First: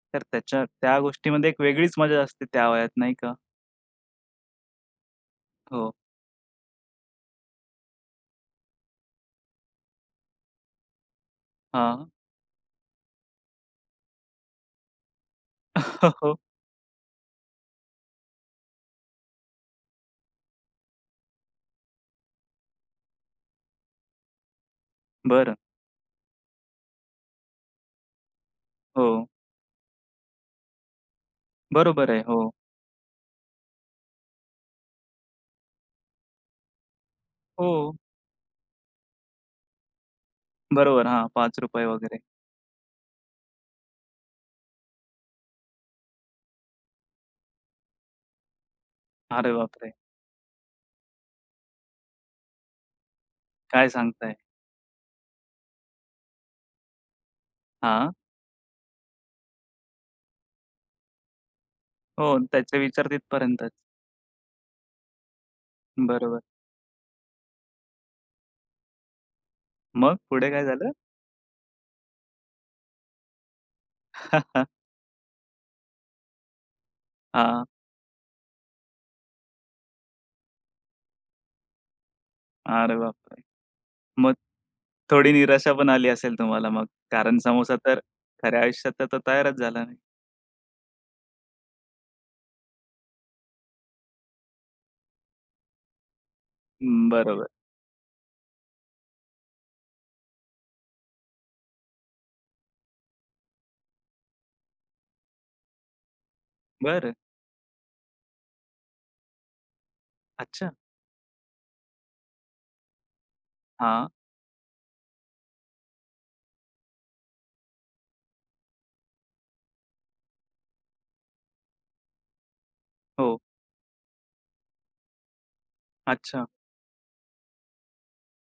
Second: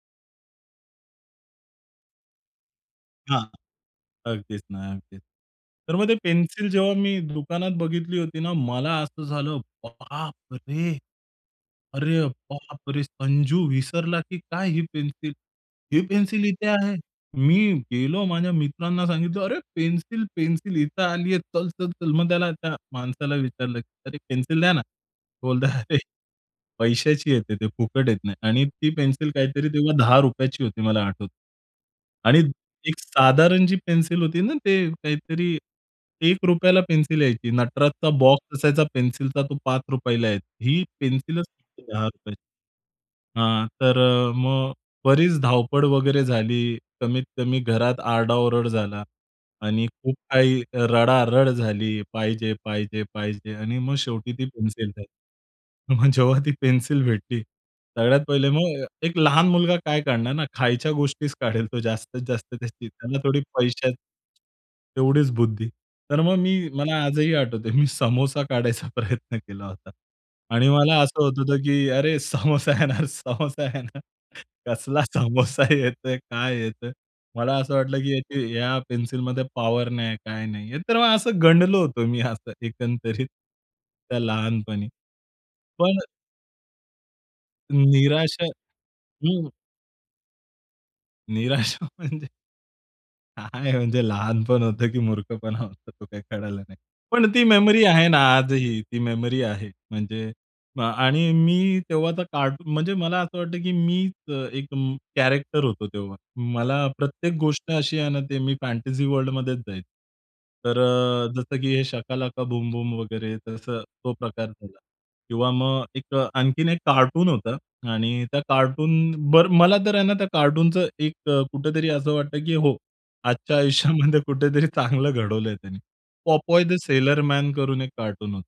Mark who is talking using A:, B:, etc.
A: तर त्याच्या त्या गोष्टीमध्ये एक वेगळीच मजा असते त्या वयात नाही का?
B: हां. अगदीच ना, अगदीच,
A: हो.
B: तर मग ते पेन्सिल जेव्हा मी दुकानात बघितली होती ना मला असं झालं बाप रे!
A: हां.
B: अरे बापरे! संजू विसरला की काय ही पेन्सिल? हे
A: हो.
B: पेन्सिल इथे आहे. मी गेलो माझ्या मित्रांना सांगितलं "अरे पेन्सिल, पेन्सिल इथे आलीये चल, चल, चल." मग त्याला त्या माणसाला विचारलं "अरे एक पेन्सिल द्याना."
A: बरं.
B: बोलतात "अरे! पैशाची येते ती फुकट येत नाही." आणि ती
A: हो.
B: पेन्सिल काहीतरी तेव्हा ₹10ची होती मला आठवतं.
A: बरोबर आहे.
B: आणि
A: हो.
B: एक साधारण जी पेन्सिल होती ना ते काहीतरी ₹1ला पेन्सिल यायची.
A: हो.
B: नटराचा बॉक्स असायचा पेन्सिलचा तो ₹5ला यायची. ही
A: बरोबर हां.
B: पेन्सिलच
A: ₹5
B: फक्त दहा
A: वगैरे.
B: रुपयाची हां. तर अ, मग बरीच धावपळ वगैरे झाली. कमीत कमी घरात आरडाओरड झाला
A: अरे
B: आणि
A: बापरे!
B: खूप काही रडारड झाली "पाहिजे, पाहिजे, पाहिजे." आणि
A: काय
B: मग शेवटी
A: सांगताय!
B: ती पेन्सिल भेटली. मग जेव्हा ती पेन्सिल भेटली.
A: हां.
B: सगळ्यात पहिले मग एक लहान मुलगा काय काढणार ना खायच्या गोष्टीचं काढेल तो जास्तीत
A: हो
B: जास्त
A: त्याचे
B: त्याची
A: विचार
B: त्याला थोडी
A: तिथपर्यंतच.
B: पैशाचं तेवढीच बुद्धी तर मग
A: बरोबर.
B: मी मला आजही आठवतंय मी समोसा काढायचा प्रयत्न केला होता.
A: मग पुढे काय
B: आणि
A: झालं?
B: मला असं होत होतं की अरे! समोसा येणार, समोसा येणार. कसला समोसा येतोय, काय येतोय? मला
A: हां.
B: असं वाटलं की या पेन्सिलमध्ये पॉवर नाही काय नाही. तर मग असं गंडलो होतो मी असं
A: अरे
B: एकंदरीत
A: बापरे!
B: त्या
A: मग?
B: लहानपणी
A: थोडी निराशा पण
B: पण.
A: आली असेल तुम्हाला मग, कारण समोसा तर
B: निराशा
A: खऱ्या आयुष्यात आता
B: हं.
A: तयारचं झाला नाही.
B: निराशा म्हणजे. काय म्हणजे लहानपण होतं की मूर्खपणा होता तो काही कळला नाही.
A: हं.
B: पण ती
A: बरोबर.
B: मेमरी आहे ना आजही. ती मेमरी आहे, म्हणजे अ, आणि मी तेव्हा तर कार्टून म्हणजे मला असं वाटतं कि मी अ, एक अ, कॅरेक्टर होतो तेव्हा, मला
A: बरं.
B: प्रत्येक गोष्ट अशी आहे ना ते मी फॅन्टसी वर्ल्डमध्येच जायचं.
A: अच्छा.
B: तर अ, जसं की हे शका लका बूम बूम वगैरे तसं
A: हां.
B: तो प्रकार झाला किंवा मग एक अ, आणखीन एक कार्टून होतं आणि त्या कार्टून, बरं मला तर आहे ना त्या कार्टूनच एक अ, कुठेतरी असं वाटतं की हो,
A: हो.
B: आजच्या आयुष्यामध्ये कुठेतरी चांगलं घडवलंय त्यांनी
A: अच्छा.
B: पोपॉय द सेलर मॅन करून एक कार्टून होतं.